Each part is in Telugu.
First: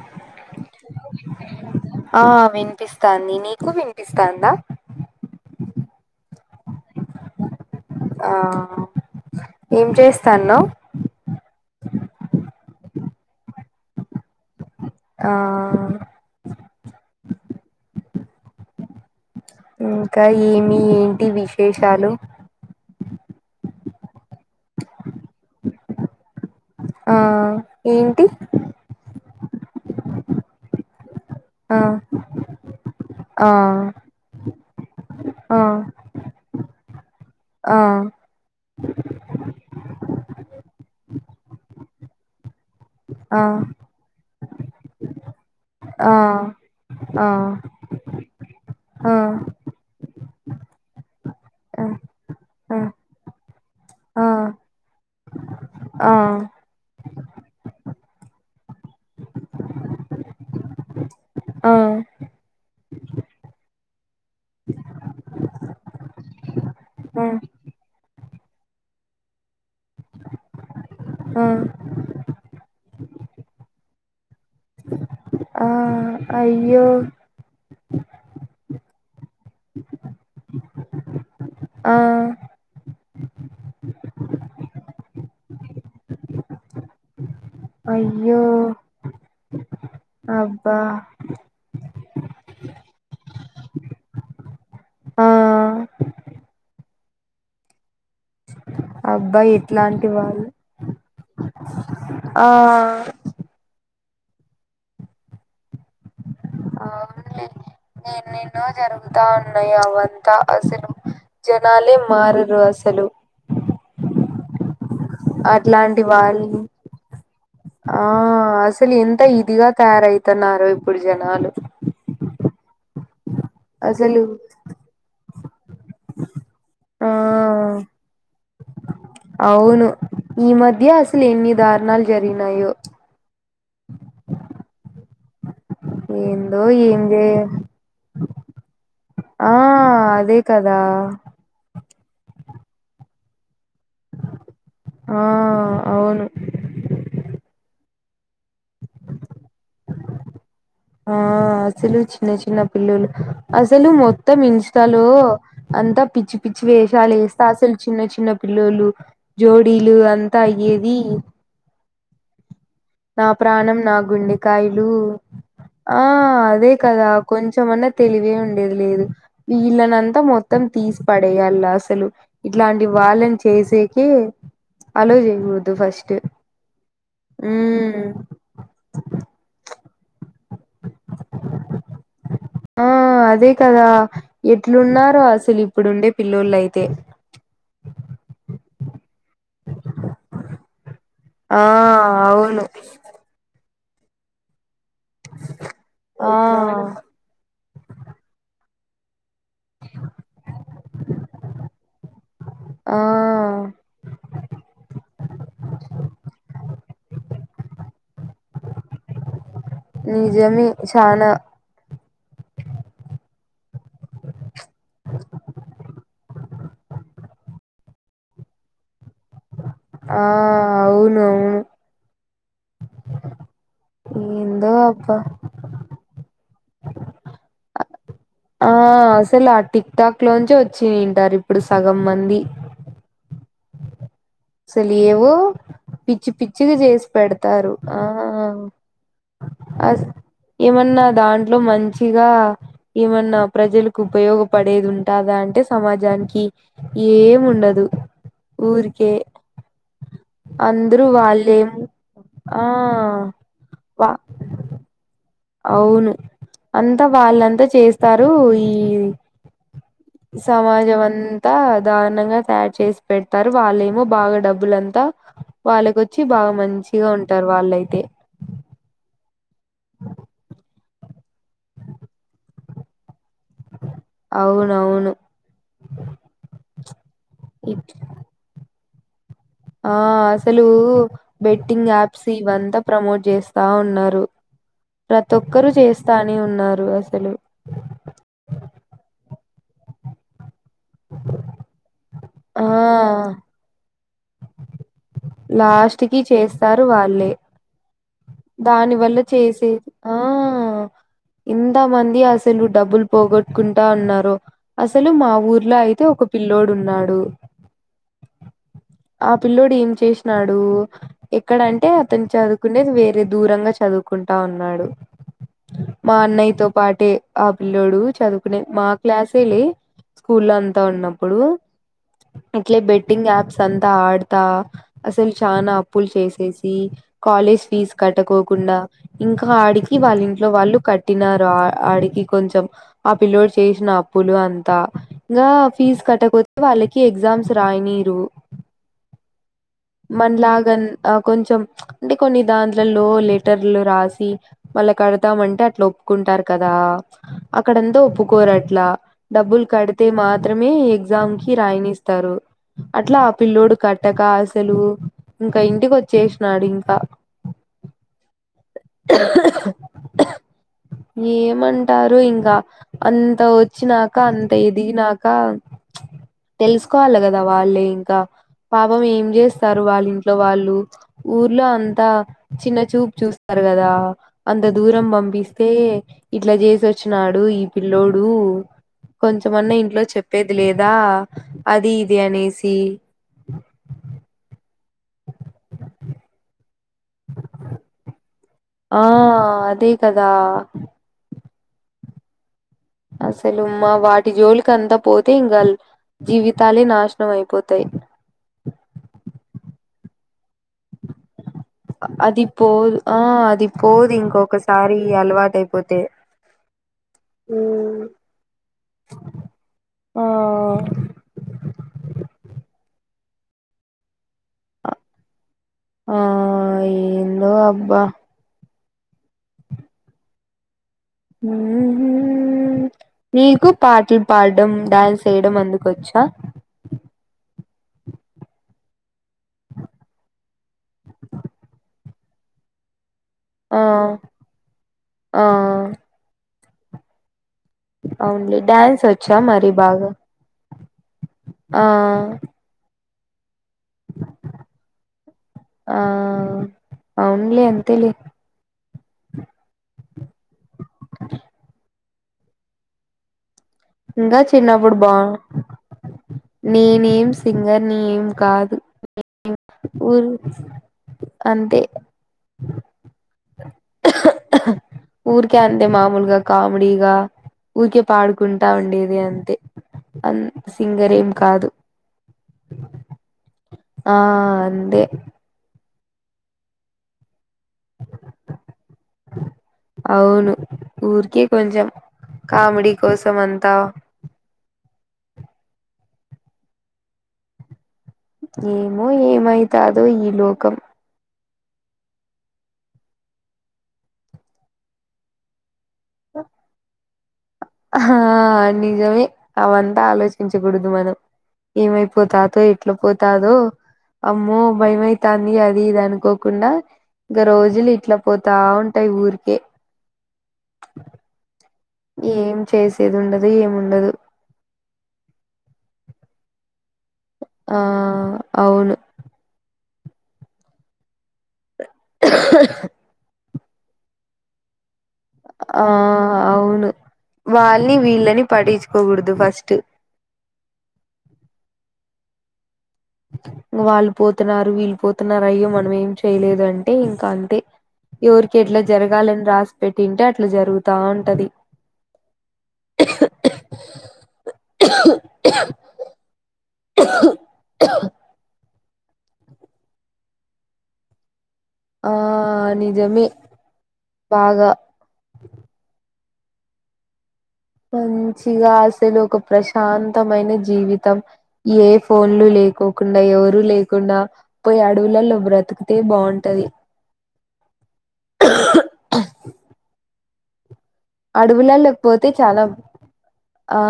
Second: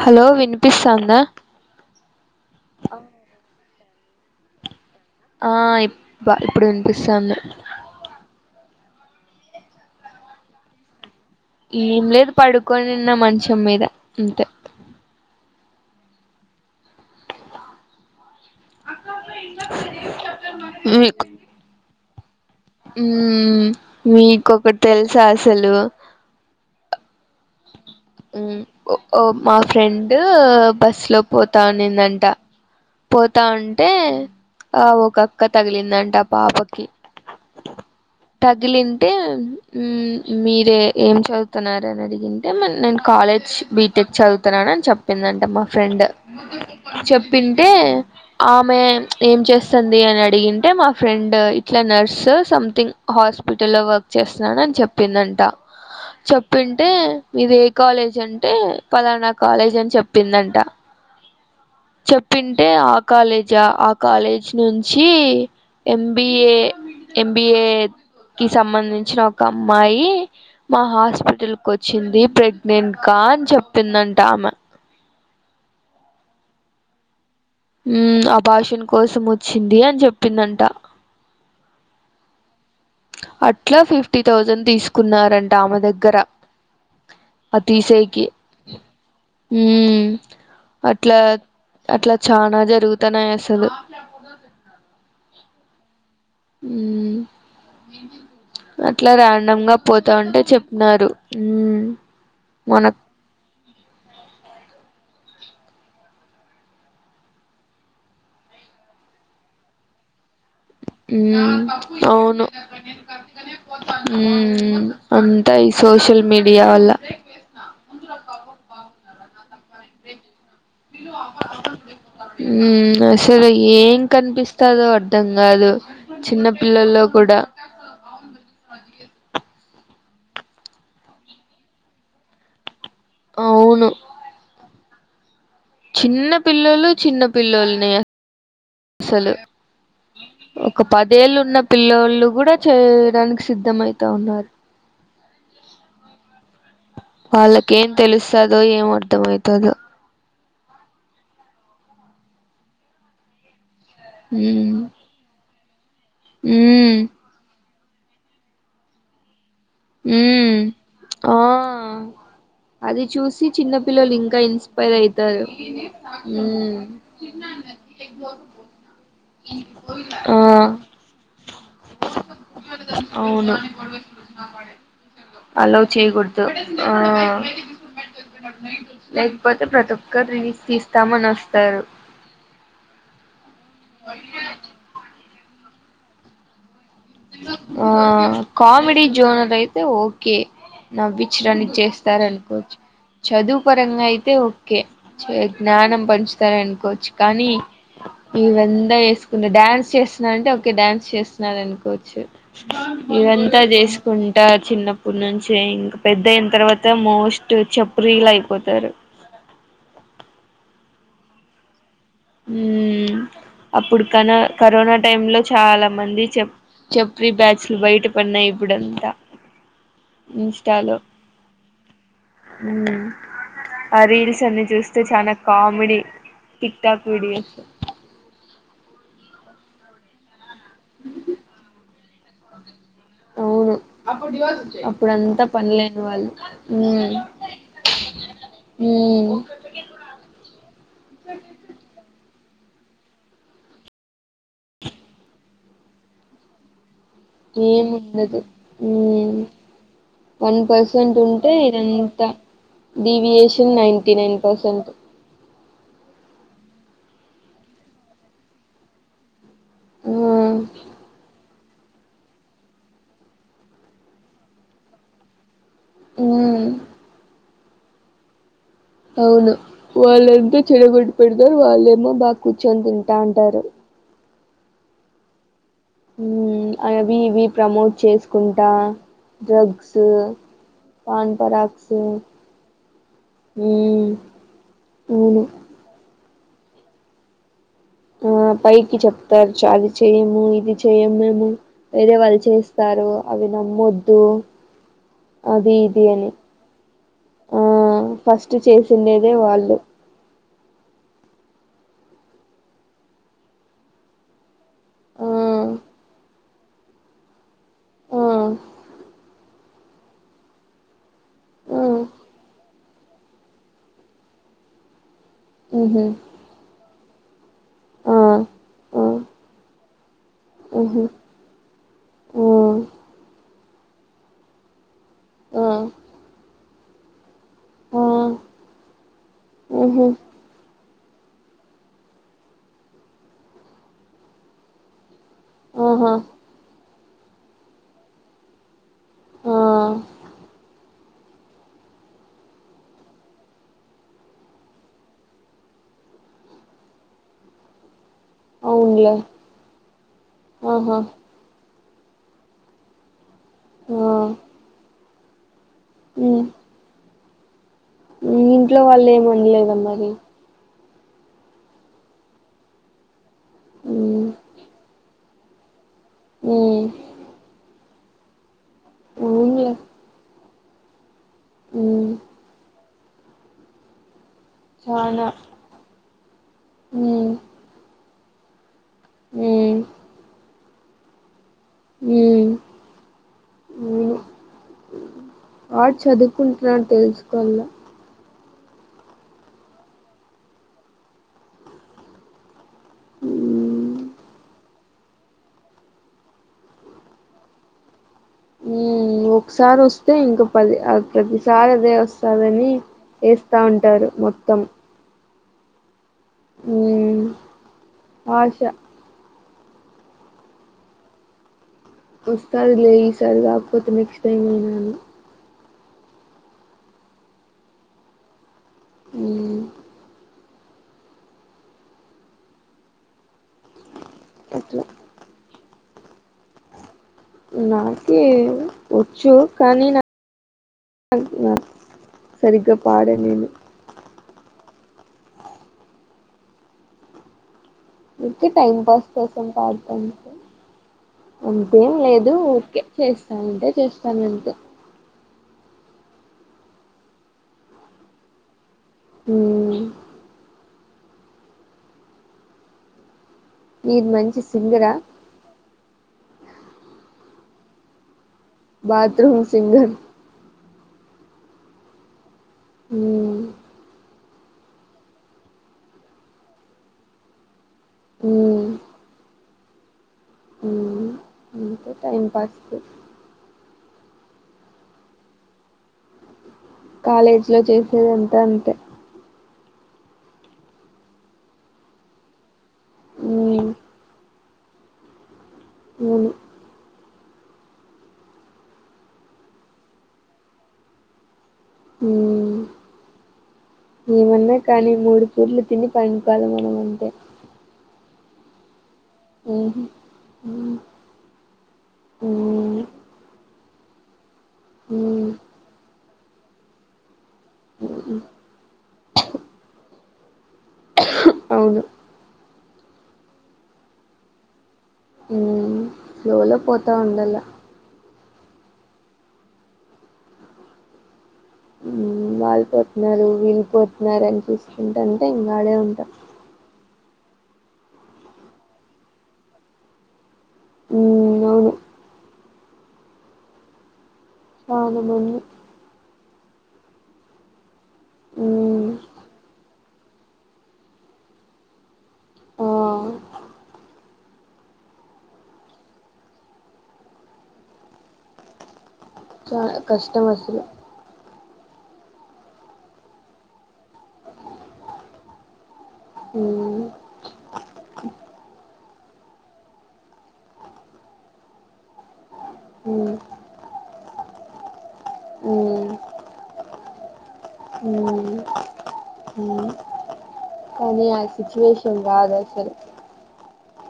హలో వినిపిస్తాందా ఆ వినిపిస్తాంది నీకు వినిప్ పిస్తాందా ఆ ఇ బా ఇప్పుడు వినిపిస్తంది ఆ ఏం చేస్తానవ్ కొనిన్న మంచం మీద అంతే ఆ ఇంకా ఏమి ఏంటి విశేషాలు ఉ మీకొకటి తెలుసా అసలు ఆ ఏంటి ఓ ఓ మా ఫ్రెండ్ బస్ లో ఆ పోతానిందంట పోతా ఆ ఉంటే ఆ ఒక అక్క ఆ తగిలిందంట ఆ పాపకి ఆ తగిలింటే ఊ మీరే ఏం చదువుతున్నరు అని అడిగింటే మ నేను ఆ ఆ కాలేజ్ బీటెక్ చదువుతున్నాను అని చెప్పిందంటబ్బ ఫ్రెండ్ ఆ ఆ ఆ చెప్పింటే ఆమె ఆ ప్చ్ ఏం చేస్తంది అని డిగింటే మా ఫ్రెండ్ ఇట్లా నర్స్ ఓ సంథింగ్ హాస్పిటల్ లో వర్క్ చేస్తున్నాను అని చెప్ చెప్పిందంట ఆ ఆ చెప్పింటే మీదే కాలేజ్ అంటే ఫలానా కాలేజ్ అని చెప్పిందంట చెప్పింటే ఆ కాలేజా ఆ కాలేజ్ నుంచి ఎంబిఏ ఎంబిఏ కి సంబంధించిన ఒక అమ్మాయి మా ఆ హాస్పిటల్ కు వచ్చింది ప్రెగ్నెంట్గా ఆ అని చెప్పిందంట ఆమ ఆ అయ్యో ఊ అబాషన్ కోసం వచ్చింది అని చెప్పిందంట ఆ అట్లా ఫిఫ్టీ థౌజండ్ తీసుకున్నారంట ఆమె దగ్గర ఆ తీసేకి అయ్యో ఊ అబ్బా అట్లా చానా జరుగుతున్నాయి అసలు ఆ ఊ అట్లా అబ్బా ర్యాండమ్ గా ఇట్లాంటి పోతా ఉంటే వాళ్ళు చెప్పిన్నారు ఉమ్మ్ ఆ ఎన్నో జరుగుతా ఉన్నాయి అవంతా అసలు ఊ జనాలే అవును మారరు అసలు ఉమ్ ఉమ్ అట్లాంటి వాళ్ళు ఆ అసలు ఎంత ఇ దిగాకారయితున్నారు ఇప్పుడు జనాలు ఊ అసలు ఏం అసలు కనిపిస్తాదో అర్ధం కాదు చిన్న పిల్లల్లో ఆ కూడా అవును ఈ మధ్య అసలు ఎన్ని దారుణాలు జరిగినాయో అవును చిన్న ఏందో పిల్లోలు ఏం చిన్న జే పిల్లల్ని అసలు ఆ అదే కదా ఒక పదేళ్ళు ఉన్న పిల్లలు కూడా చేయడానికి సిద్ధమయిత ఉన్నారు ఆ అవును అలకు ఏం తెలుస్తాదో ఏం అర్ధం అయితాదో ఆ అసలు చిన్న చిన్న పిల్లులు అసలు మొత్తం ఉమ్ ఇన్స్టాలో అంతా పిచ్చి పిచ్చి ఉమ్ వేషాలు వేస్తా అసలు చిన్న చిన్న పిల్లోలు జోడీలు అంతా ఉమ్ అయ్యేది ఆ అది నా చూసి ప్రాణం నా చిన్నపిల్లలు ఇంకా గుండెకాయలు ఇన్స్పైర్ అయితారు ఆ అదే ఉమ్ కదా కొంచెం ఏమన్నా తెలివే ఉండేది లేదు వీళ్ళనంతా ఆ మొత్తం తీసి పడేయలా అసలు ఇట్లా ఇలాంటి వాళ్లన్ చేసేకి అలో చేయకూడదు అల్లో ఫస్ట్ చేయకూడదు ఆ ఉమ్ లేకపోతే ప్రతోక్కరు రీల్స్ తీస్తామని వస్తారు ఆ అదే కదా ఎట్లున్నారో అసలు ఇప్పుడుండే పిల్లోలు అయితే ఆ కామెడీ జోనర్ అయితే ఓకే ఆ నవ్వించడానికి అవును చేస్తారనుకోవచ్చు చదువు పరంగా అయితే ఓకే చే జ్ఞానం ఆ పంచుతారు అనుకోవచ్చు కానీ ఈ దం ద ఏసుకుంటే డ్యాన్స్ చేస్తున్నాంటే ఓకే డ్యాన్స్ చేస్తున్నా అనుకోవచ్చు ఆ ఇదంతా చేసుకుంటా చిన్న ఇప్పుడు నుంచే ఇంకా పెద్ద అయిన తర్వాత మోస్ట్ చెప్రీలయిపోతారు నిజమే చానా ఉమ్మ్ అప్పుడు కన కరోనా టైమ్ లో చాలా మంది చెప్ చెప్రి బ్యాచ్చేలు బయట పడినాయి ఇప్పుడు అంతా ఆ అవును ఉమ్ ఆ రీల్స్లు అన్ని ఏందో చూస్తే అబ్బా చానా కామెడీ టిక్ టాక్ వీడియోసు ఆ అసలు ఆ టిక్ టాక్ లోంచి వచ్చింటారు ఇప్పుడు సగం మంది అవును అసలు అప్పుడు ఏవో అంతా పనలేని వాళ్ళు పిచ్చి పిచ్చిగా చేసి పెడతారు ఆ ఊ ఉమ్ అస్ ఏమన్నా దాంట్లో మంచి ఇగా ఏమన్నా ప్రజలకి ఉపయోగపడేది ఉంటాదా అంటే సమాజానికి ఏం ఉండదు ఊరికే వన్ అందరూ పర్సెంట్ ఉంటే వాళ్ళేం ఇగ ఇంక ఆ డివియేషన్ వా నైన్టీ నైన్ పర్సెంట్ అవును అంతా వాళ్ళంతా చేస్తారు ఈ ఆ సమాజం అం అంత దారుణంగా తయారు చేసి పెడతారు వాళ్ళేమో బాగా డబ్బులంతా వాళ్ళకొచ్చి బాగా ఉమ్ మంచిగా ఉంటారు వాళ్లు అయితే. అవును వాళ్ళంతా చెడగొట్టు పెడతారు వాళ్ళేమో బాగా కూర్చొని తింటా ఉంటారు. అవునవును. అవి ఇవి ప్రమోట్ చేసుకుంటా. డ్రగ్స్ ఆహ్ అసలు పాన్ బెట్టింగ్ పరాక్స్ యాప్స్ ఇవంతా ప్రమోట్ చేస్తా మ్మ్ ఉన్నారు. ప్రతి అవును ఒక్కరు చేస్తానే ఉన్నారు అసలు. చ అది చేయ్యము ఇది చెయ్యం మేము వేరే వాళ్ళు ఆ చేస్తారు అవి నమ్మొద్దు. ద్దు. లాస్ట్ కి చేస్తారు వాళ్ళే. ఆ ఫస్ట్ దాని వల్ల చేసిండేదే వాళ్ళు చేసేది ఆహ్. ఇంత మంది అసలు డబ్బులు పోగొట్టుకుంటా ఉన్నారు. అసలు మా ఆ ఊర్లో అయితే ఒక పిల్లోడు ఉన్నాడు ఆ ఆ పిల్లోడ్. డిం ఏం చేష్నాడు ఆ ఎక్కడంటే అతను చదుక్. కునేది వేరే దూరంగా చదువుకుంటా ఉన్నాడు. మ్హ్ మా అన్నయ్యతో పాటే ఆ పిల్లోడు ఆ చదువుకునేది మా ఆ క్లాసేలే. స్కూల్ లో అంతా మ్హ్ ఉన్నప్పుడు ఆ ఇట్లే బెట్టింగ్ యాప్స్. సంత ఆడతా అసలు ఆ చానా అప్పులు చేసేసి. కాలేజ్ ఫీజ్ ఆ కట్టకోకుండా ఇంకా ఆడికి మ్హ్ వాళ్ళ ఇంట్లో వాళ్ళు. కట్టినారు ఆహ్ ఆడికి కొంచెం ఆ పిల్లోడు చేసిన అప్పులు అంతా. ఇంగా ఫీజు ఆహా కట్టపోతే వాళ్ళకి ఎగ్జామ్స్ రాయనీరు. ఆ మన్లాగన్. ఆహ్ కొంచెం అంటే కొన్ని దాంట్లల్లో లెటర్లు రాసి మళ్ళ కడతామ్ అంటే అట్లా ఓప్. కుంటారు కదా అక్కడంతా ఒప్పుకోరు అది. అట్లా అవునులే డబ్బులు కడితే మాత్రమే ఆహా ఎగ్జామ్ కి రాయానిస్తారు అట్లా. పిల్లోడు ఆ కట్టాకాస్. ఉమ్ ఇంకా ఇంటికి మ్ వచ్చేష్నాడు ఇంకా. మీ ఇంట్లో వాళ్ళు ఏం అన్లేదా మరి. ఏం అంటారో ఇంగ అంత వొచ్చినక మ్ అంత ఎదిగినాక. ఇంకా ప్చ్ ఉమ్ తెలుసుకోవాలి గదా వాళ్ళే ఇంకా పాపం ఏం. అవునులే చేస్తారు వాళ్ళ ఇంట్లో వాళ్ళు ఊర్లో అంతా ఉమ్ చిన్న చూపు చూస్. ఉన్నారు గదా అంత దూరం చానా పంపిస్తే ఇట్లా చేసి ఉమ్ వొచ్చినాడు ఈ పిల్లోడ్. కొంచెమన్నా ఉమ్ ఇంట్లో చెప్పేది లేదా అది ఇది అనేసి. మ్మ్ ఆ చదువుకుంటున్నాడు తెలుసుకోల్ల ఆ అదే కదా అస్సలు మా ఉమ్ వాటి జోలికి అంతా పోతే ఇంగా ల్ జీవితాలే నాశనం అయిపోతాయి ఉ ఒకసారి వొస్తే ఇంకా పది అదే ప్రతిసారి అదే అ అది వస్తాదని పోదు ఆ ఏస్తా అది ఉంటారు పోదు ఇంకొకసారి అలవాటు అయిపోతే ఉ ఆష ఆ వస్తాది లే ఈసారి కాకపోతే నెక్స్ట్ టైం అన్నాను ఆ ఏందో అబ్బా ఉ నీకు పాటలు పాడ్డం అట్లా డాన్స్ చేయడం అందుకు కొచ్చా నాకే వొచ్చు కానీ నా [inaudible] న సరిగ్గా పడడం అ ఆ ఊరికే అవునులే టైమ్ డ్యాన్స్ పాస్ వచ్చా కోసం మరి పడ్తా బాగా అంతే ఆ అంతేం లేదు ఓకే చేస్తానంటే చేస్థానంతే ఆ అవునులే అంతేలే మ్మ్ మీరు ఇంగ మంచి సింగరా చిన్నప్పుడు బా నేనేం సింగర్ నీ ఏం కాదు బాత్రూమ్ సింగర్ ఊరు అంతే మ్మ్ ఊరె అంది మామూలుగా కామిడిగా ఊరికే మ్మ్ పాడుకుంటా ఉండేది అంతే అన్ మ్మ్ సింగరేం కాదు అంతే టైం పాస్ కి ఆ అందే కాలేజీలో చేసేది అంత అంతే అవును ఊరికే కొంచెం కామీడీ కోసం మ్మ్ అంతా అవును ఏమో ఏమైతాదో ఈ లోకం న్నా కానీ మూడు పూట్లు తిని పండుకోవాలె మనం అంతే ఆహా అండీ నిజమే మ్మ్ అవంతా ఆలోచించకూడదు మనం ఏమైపోతాదో మ్మ్ ఎట్లా పోతాదో అమ్మో మ్మ్ భయమైతుంది అది ఇది అనుకోకుండా ఇగా రోజులు మ్మ్ ఇట్లా పోతా ఉం టె ఊర్కే అవును ఏం చేసేది ఉండదు ఏమిండదు మ్మ్ ఫ్లో లో పోత్ ఆ అవును ఊ వాళ్ళు పోతున్నారు వీళ్ళుపోతున్నారు అని చూస్ ఆ అవును వాళ్ళని వీళ్ళని పటించుకోకూడదు ఫస్ట్ ఉమ్ అవును ఇగ వాళ్ళు పోతున్నారు వీళ్ళు చాలా మంది పోతున్నారు అయ్యో మనం ఏం చేయలేదంటే ఇంకా అంతే ఎవరికి ఎట్లా మ్మ్, జరగాలని రాసి పెట్టింటే అట్లా జరుగుతా ఉంటది ఆ, చ కష్టం అసలు ఆ నిజమే బాగా మ్మ్, మంచిగా అసలు ఒక ప్రశాంతమైన జీవితం ఏ ఫోన్లు లే మ్మ్, లేకోకుండా ఎవరూ లేకుండా పోయి అడవులలో మ్మ్, బ్రతికితే బాగుంటది మ్మ్, మ్మ్. కానీ ఆ అడవులలకు సిచ్యువేషన్ పోతే రాదు చాలా అసలు ఆ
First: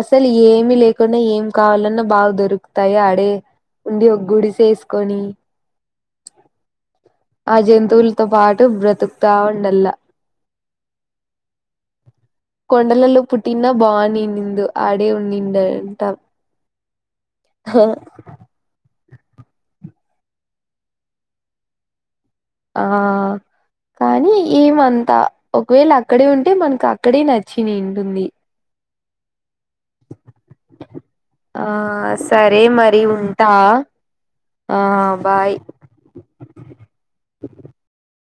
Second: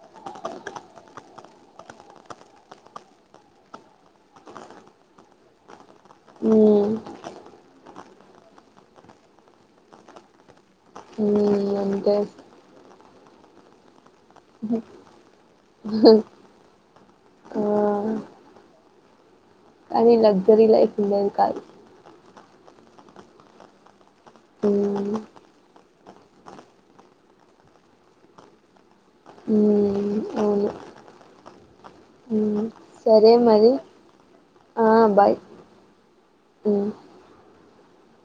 అసలు ఏమి లేకుండా ఏమి కావాలన్నా బాగా దొరుకుతాయి ఆడి ఉండి ఒక గుడిసేసుకొని మ్మ్, ఆ జంతువులతో పాటు బ్రతుకుతా ఉండల్లా ఈ అంతే కొండలలో పుట్టిన బానినిందు ఆడే ఉండిడంట ఆ, అవి లగ్జరీ లైఫ్ ఉండదు కాదు ఆ కానీ మ్మ్, ఏమంతా ఒకవేళ అ అక్కడే ఉంటే మనకు అక్కడే నచ్చింది ఉంటుంది మ్మ్, అవును ఆ సర్ మ్మ్. మరి సరే ఉంటా మరి ఆ బాయ్ మ్మ్.